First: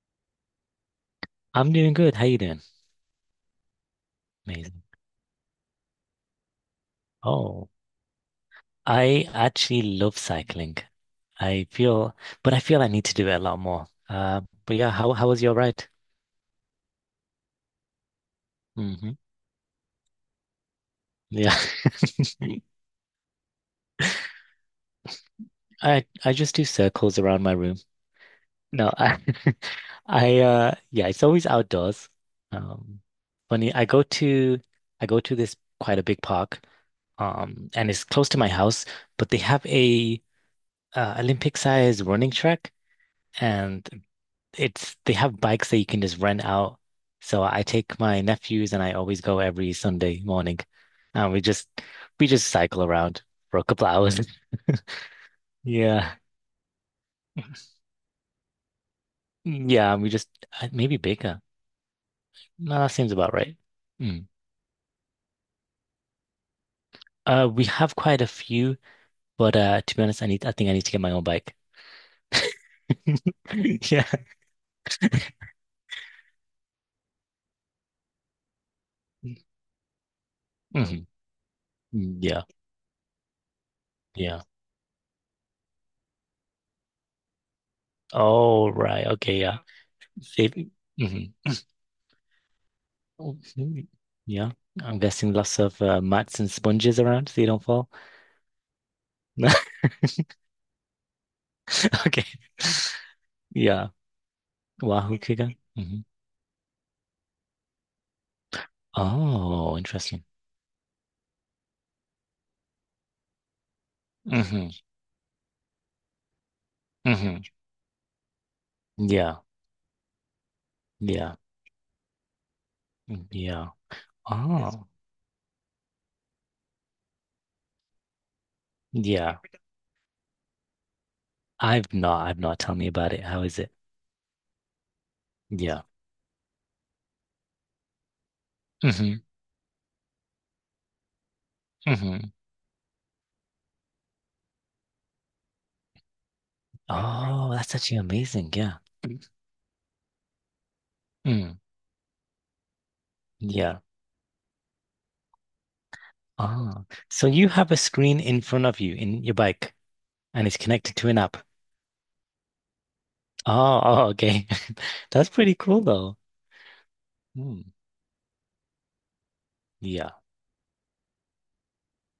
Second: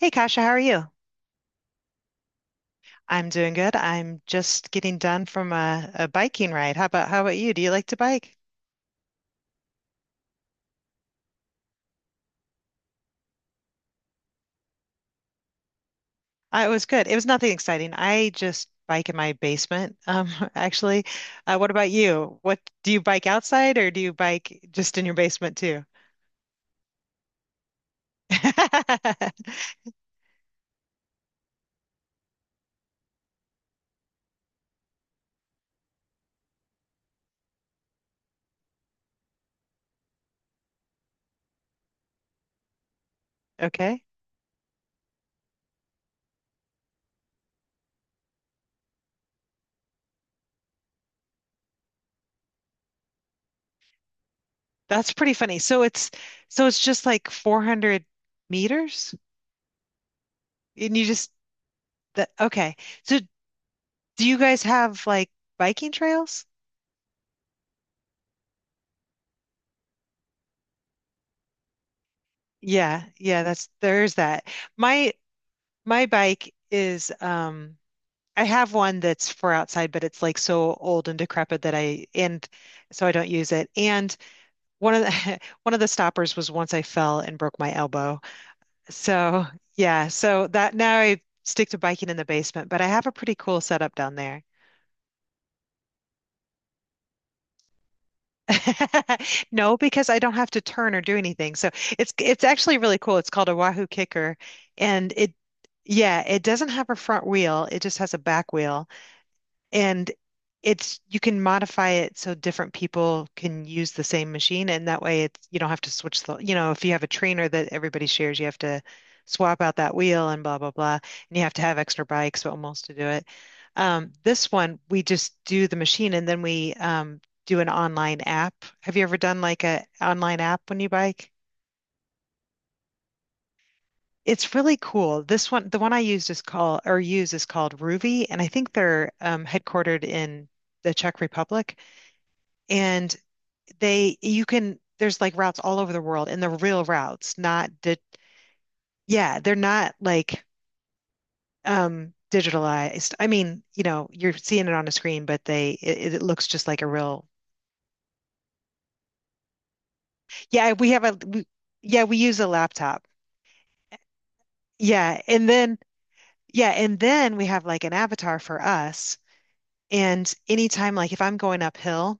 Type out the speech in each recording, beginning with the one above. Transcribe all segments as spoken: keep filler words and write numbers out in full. Hey Kasha, how are you? I'm doing good. How you doing? I'm doing good. I'm just Amazing. getting done from a, a biking ride. How about how about you? Do Oh, you like to bike? I actually love cycling. I feel, but I feel I need to do it a lot more. Uh, but yeah, how how was your ride? Uh, it was good. It was nothing exciting. I just bike hmm in my basement, um, actually. Yeah, Uh, what about you? What do you bike outside or do you bike just in your basement too? I I just do circles around my room. No, I I uh yeah, it's always outdoors. Um, funny, I go to I go to this quite a big park, um, and it's close to my house, but they have a uh, Olympic size running track. And Okay. it's they have bikes that you can just rent out. So I take my nephews and I always go every Sunday morning. And we just we just cycle around for a couple hours. That's pretty funny. So it's Yeah. so it's just like four hundred meters Mm, yeah, and we just uh, and maybe you just bigger. that Okay. No, that seems So about right. do Mm. you guys have like biking trails? Uh, we have quite a few, but uh, to be honest, I need I think I need to get my own bike. Yeah, yeah, that's Yeah. there's that. My my bike is um I have one that's for outside, but it's like so Mhm. old and decrepit that I Yeah. and so I don't use it. And Yeah. one of the one of the stoppers was, once I fell and broke my elbow. Oh, right. Okay, So yeah. yeah, so Save. that, now I Mhm. stick to biking in the basement, but I have a Oh, pretty cool mm, setup down there. Yeah, I'm guessing lots of uh, mats and sponges around so you don't fall. No, because I don't have to turn or do anything. So it's Okay. it's actually really cool. It's called a Wahoo Yeah, Kicker, and Wahoo it Kiga. hmm yeah, it doesn't have a front wheel. It just has a back wheel, Oh, and interesting. it's you can modify it so different people can use the same hmm machine, and that way it's you don't have to switch the, you know, if you have a hmm trainer that everybody shares, you have to Yeah, swap out that wheel and blah blah blah, yeah, and you have to have extra bikes almost to do mm, it. yeah. Um, this one Oh, we just do the machine and then we um, do an online app. Have you ever yeah. done like a online app when you bike? I've not. I've not. Tell me about it. How is it? It's really cool. This one, the Yeah. one I used is called or use is called Ruvi, and I think they're hmm um, headquartered in the Czech Republic. hmm And they, you can, there's like routes all over the world, and the real routes, Oh, not that's actually the, amazing. Yeah. yeah, they're not like Mm, um digitalized. I mean, yeah. you know, you're seeing it on a screen, but they it, it looks just like Oh, a real, so you have a screen in front of you in your bike, and it's yeah, we connected have to a an app. we, yeah, we use a laptop. Oh, oh, okay. Yeah, That's and pretty then cool though. yeah, and then we Hmm. have like an avatar for us. Yeah. And anytime, like if I'm going uphill,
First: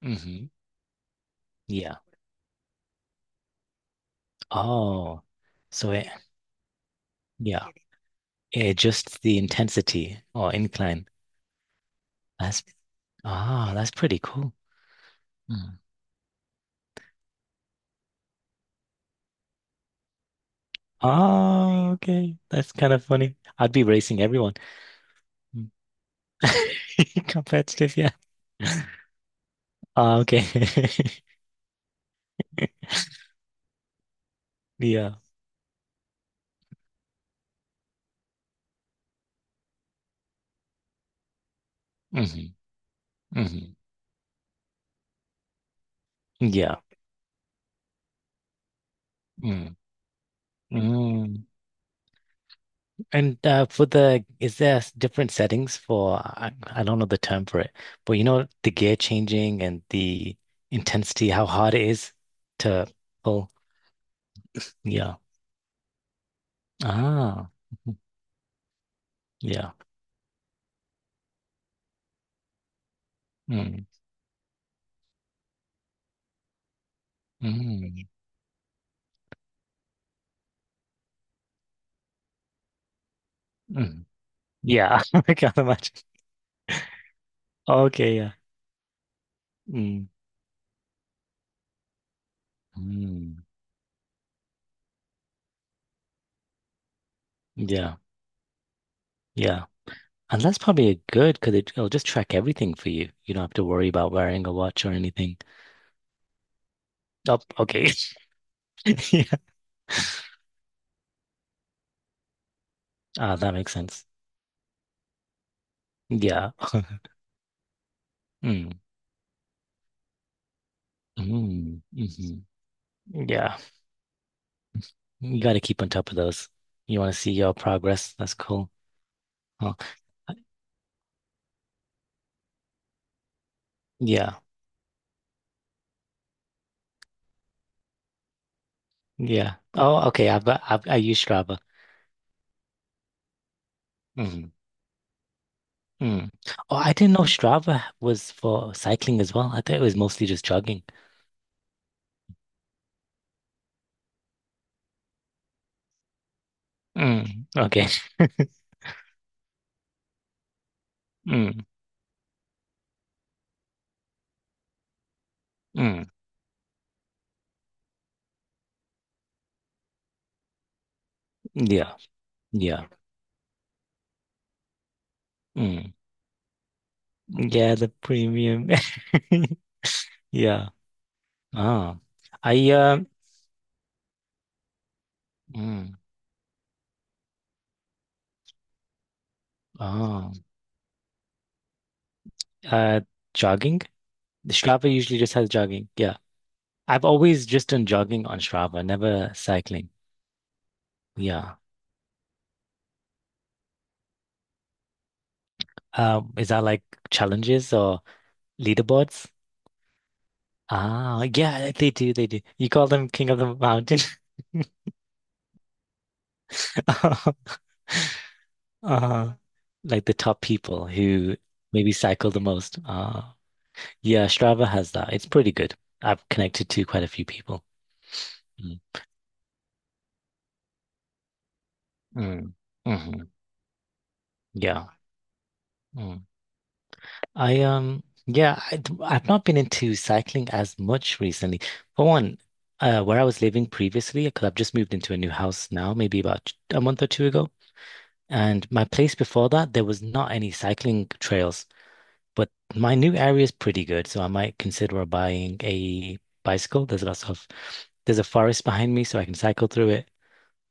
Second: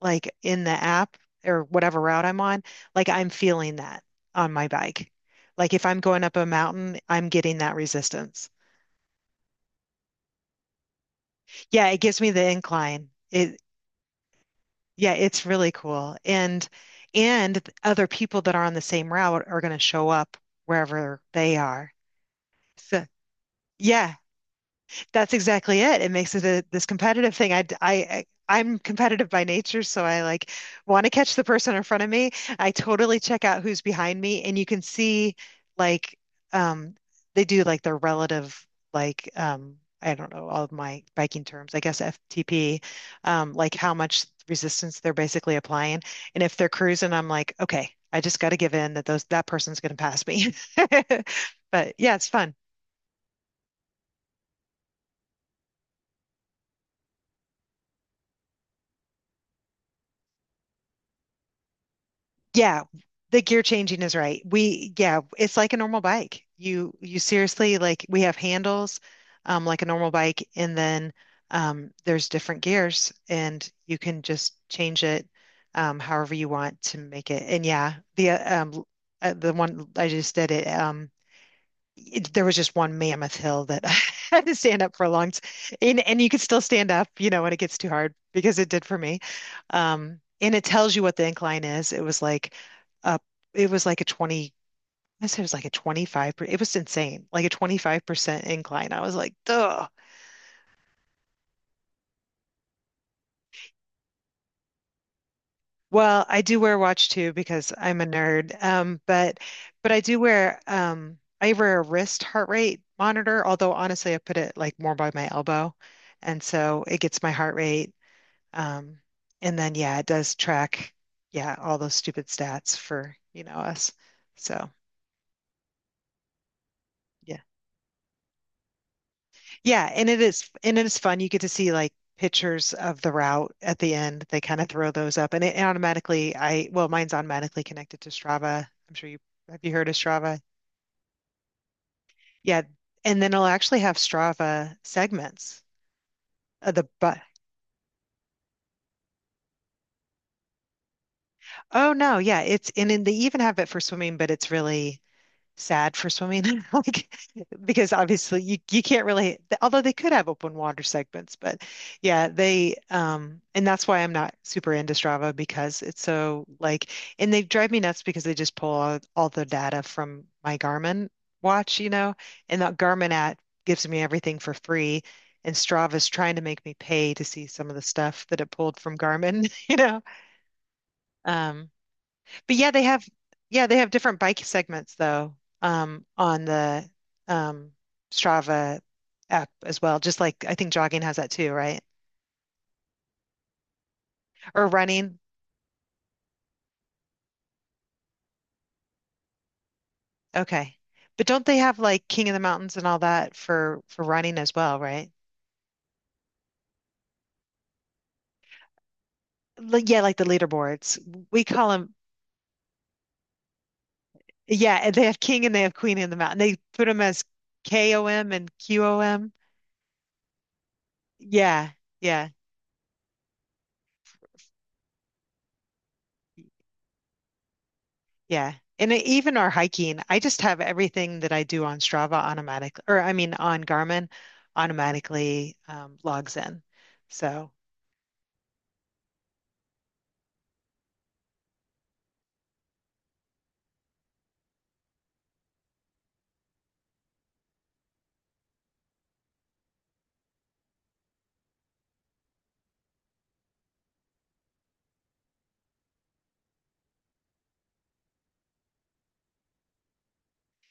like hmm in the app or Yeah. whatever route I'm on, like I'm feeling that on my bike. Oh. Like if So I'm it, going up a mountain, I'm getting yeah, that resistance. it adjusts the intensity or incline. Yeah, it gives me the That's incline. It ah, that's pretty cool. yeah, it's really Mm. cool. And and other people that are on the same route are going to show up wherever they Oh, are. okay. That's kind So of funny. I'd be yeah, racing everyone. that's Mm. exactly it. It makes it a, this competitive thing. I, Competitive, yeah. I, I'm competitive by nature, so Ah, I okay. like, want to catch the person in front of me. I totally check out who's behind me, and you can Yeah. see like, um, they do like their relative, like, um, I don't know all of my biking terms, I guess hmm F T P, um, like hmm how much resistance they're basically applying, and if they're Yeah. cruising, I'm like, okay, I just got to give in, that those that Mm. person's going to pass me. Mm. But yeah, it's fun. And uh, for the, is there s- different settings for, I, I don't know the term for it, but you know, the gear changing and the intensity, how hard it is Yeah, to the pull. gear changing is right. We, Yeah. yeah, it's like a normal bike. You, you Ah, seriously, mhm. like, we have handles, um, Yeah. like a normal bike, and then um, there's different gears, and Mm, you can just change it um, however you want to make it. And yeah, mm, the uh, um, uh, the one I just did it. Um, it- there was just one mammoth hill that I mm. had to stand up Yeah. for a long I time. can't imagine. And, and you could still stand up, you know, when it gets too hard Okay. Yeah. because it did for me. Mm, Um, and it tells you what the incline is. It was like a, mm. it was like a 20, I said it was like a twenty-five, per- it was insane, like a Yeah. twenty-five percent incline. I was like, Yeah. duh. And that's probably good because it, it'll just track everything for you. You don't have to worry about wearing a watch or anything. Well, I do wear a watch too Oh, because okay. I'm a nerd. Um, Yeah. but but I do wear um I wear a wrist heart rate Ah, monitor, that although makes sense. honestly I put it like more by my elbow. And Yeah. so it gets my heart rate. Mm. Um, and then yeah, it does track, yeah, all Mm, those stupid hmm. stats for, you know, Yeah, us. So you got to keep on top of those. You want to see yeah. your progress. That's cool. Oh, Yeah, and it is and it is fun. You get to see like pictures of the route at the end. yeah, They kind of throw those up and it automatically, I, well, mine's automatically connected to Strava. I'm sure you, yeah. have you heard of Oh, okay. Strava? I've got. I've, I use Strava. Yeah. And then it'll actually have Hmm. Strava segments Mm. of Oh, the I didn't but know Strava was for cycling as well. I thought it was mostly just jogging. oh no, yeah, it's, and then they even have it for swimming, but it's really sad for swimming like, Mm, okay. because obviously you you can't really, although they could have open water segments, but Mm, yeah, they um and that's why I'm not super into Strava because it's mm. so like, and they drive me nuts because they just pull all, all the data from my Garmin watch, you Yeah, know, and that yeah. Garmin app gives me everything for free, and Mm. Strava's trying to make me pay to see some of Yeah, the the stuff that it premium. pulled from Garmin you know. Yeah. um Oh, but yeah, I they um. have, yeah, they have different bike segments though, Mm. um, on the um Strava app as well. Just Oh, like, I think jogging has that too, right? uh, jogging. The Or Strava usually running. just has jogging. Yeah. I've always just done jogging on Strava, never cycling. Okay. But don't they Yeah. have like King of the Mountains and all that for for running as well, right? Um, is that like challenges or leaderboards? Like, yeah, like the leaderboards. Ah, We call yeah, they them do, they do. You call them King of the Mountain. yeah, and they have King and they have Queen in the Mountain. They put them as Uh, K O M and Q O M. uh, like the top people who Yeah. maybe Yeah. cycle the most. Ah, yeah, Strava has that. It's pretty good. I've connected to quite a few people. Yeah. Mm. And e- even our hiking, I just have everything that I do on Strava Mm. automatically, or I hmm mean on Garmin Yeah. automatically, um, Mm. logs in. So, I um yeah, I have not been into cycling as much recently. For one, uh, where I was living previously, because I've just moved into a new house now, maybe about a month or two ago, and my place before that there was not any cycling trails. But my new area is pretty good, so I might consider buying a bicycle. There's lots of There's a forest behind me, so I can cycle through it.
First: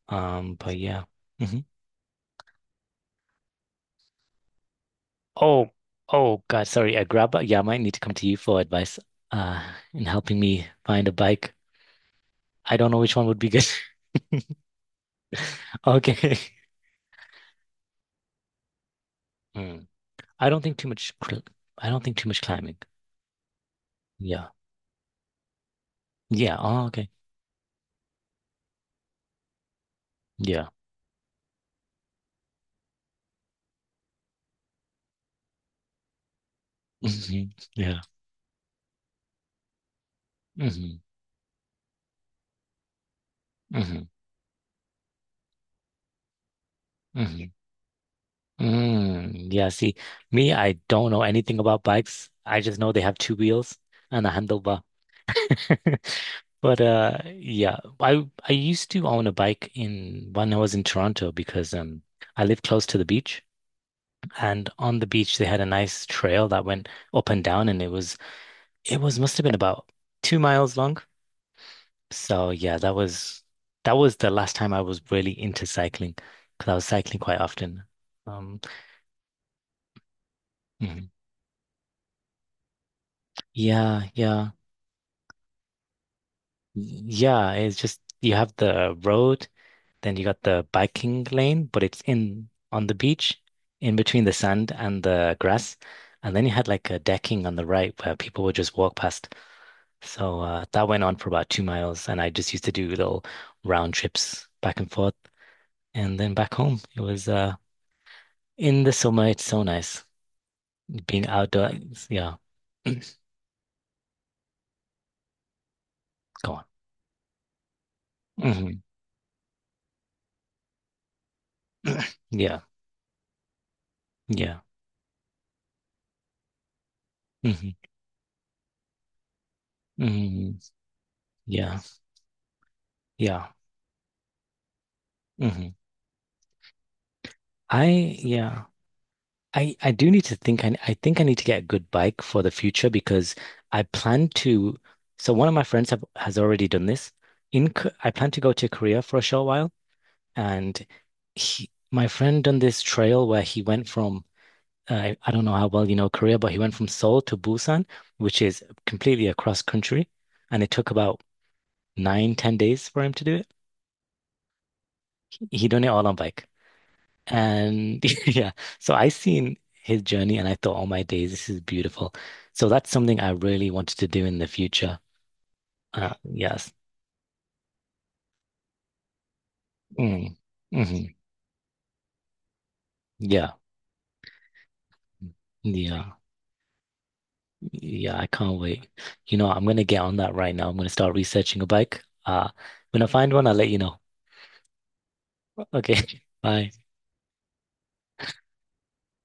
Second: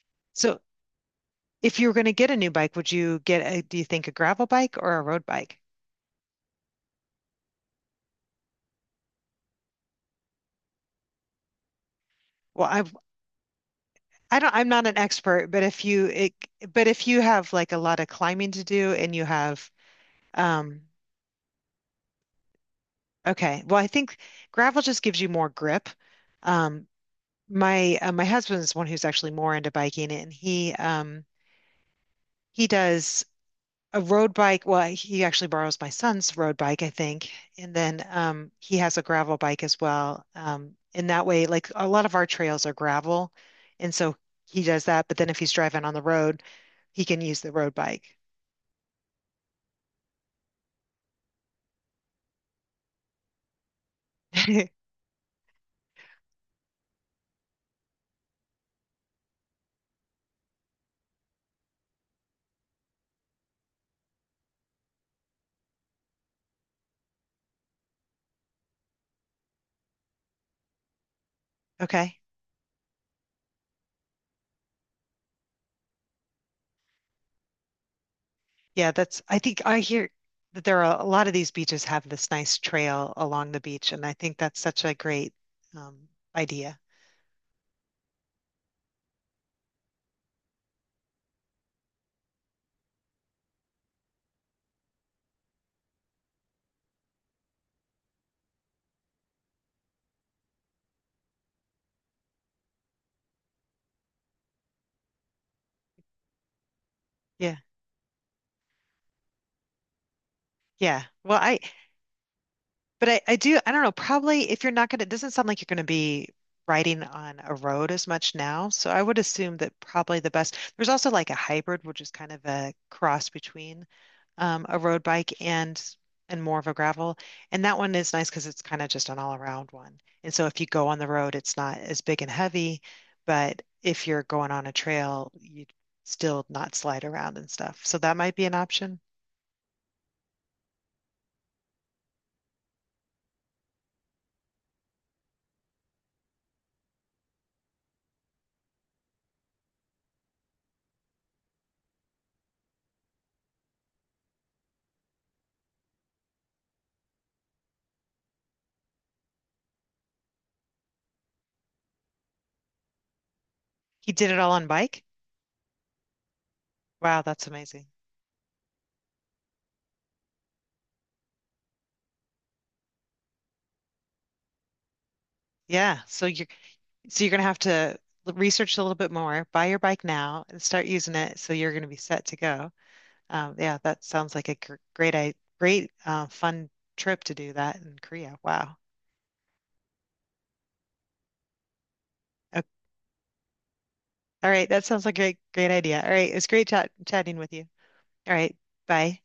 Um, so but yeah. Mm-hmm. if you were going to get a new bike, would you get a, do you think a gravel bike or a road bike? Oh, oh God, sorry. A grab bike. Yeah, I might need to come to you for advice uh in helping me find a bike. Well, I don't I've, know which one would be good. I don't, I'm not an expert, but if you, it, Okay. but if you have like a lot of climbing to do and you have, Hmm. I don't think um, too much cl- I don't think too much climbing. okay, well, I think Yeah. gravel just gives you more grip. Yeah. Oh, Um, okay. my, uh, my husband's one who's actually more into biking, and Yeah. he, um, he does a road bike. Well, he actually borrows my son's road bike, I think. hmm And Yeah. then um, he has a gravel bike as well. Um, hmm And that way, like, a lot of our trails are gravel. And hmm so he does that. But then if he's driving on the road, he can use hmm the road bike. Mm. Yeah, see, me, I don't know anything about bikes. I just know they have two wheels and a handlebar. But uh yeah, I I used to own a bike in when I was in Toronto because um I lived close to the beach, and on the beach they had a nice trail that went up and down, and it was it was must have been about two miles long. Okay. So yeah, that was that was the last time I was really into cycling because I was cycling quite often. Um Yeah, that's, I think I hear that there are a mhm. lot of these beaches have this nice trail along the beach. Yeah, And I think yeah. that's such a great um, idea. Yeah, it's just you have the road. Then you got the biking lane, but it's in on the beach, in between the sand and the grass. And then you had like a decking on the right where people would just walk past. So uh, that went on for about two miles, and I just used to do little round trips back and forth, and then back home. It was uh, Yeah. in the summer. It's so nice Yeah. being Well, I, outdoors. Yeah, but I, I do, I don't know, probably if you're not going to, it doesn't sound like you're going to be go on. riding on a road as much now. hmm So I would assume that probably the best, there's also like a hybrid, which is kind of Yeah, a cross between yeah. um, a road bike and and more of a gravel. And hmm that one is nice because it's kind of just an all around one. And so hmm if you go on the road, it's not Yeah, as big and heavy, yeah. but if you're going on a trail, you hmm still not slide around and stuff. So that I might be an yeah. option. I I do need to think I I think I need to get a good bike for the future because I plan to so one of my friends have has already done this in K- I plan to go to Korea for a short while, and he my friend done this trail where he went from uh, I don't know how well you know Korea, but he went from Seoul to Busan, which is completely across country, and it took about nine ten days for him to do it. He did it all on bike. He done it all on bike. Wow, that's amazing. And yeah, so I seen his journey and I thought, oh my days, this is beautiful. So that's something I really wanted to do in the future. Yeah, Uh, so you're yes. so you're going to have to l- research a little bit more, buy your bike Mm. now and start hmm using it, so you're going to be set to go. Yeah. Um, yeah, that sounds like a gr- great, i- great, Yeah. uh, fun trip to do that in Yeah. I Korea. can't Wow. wait. You know, I'm going to get on that right now. I'm going to start researching a bike. Uh, Okay. when I find one, I'll let you know. All right. That sounds like a great, great Okay. idea. All right. It was great Bye. chat chatting with you. All right. Bye.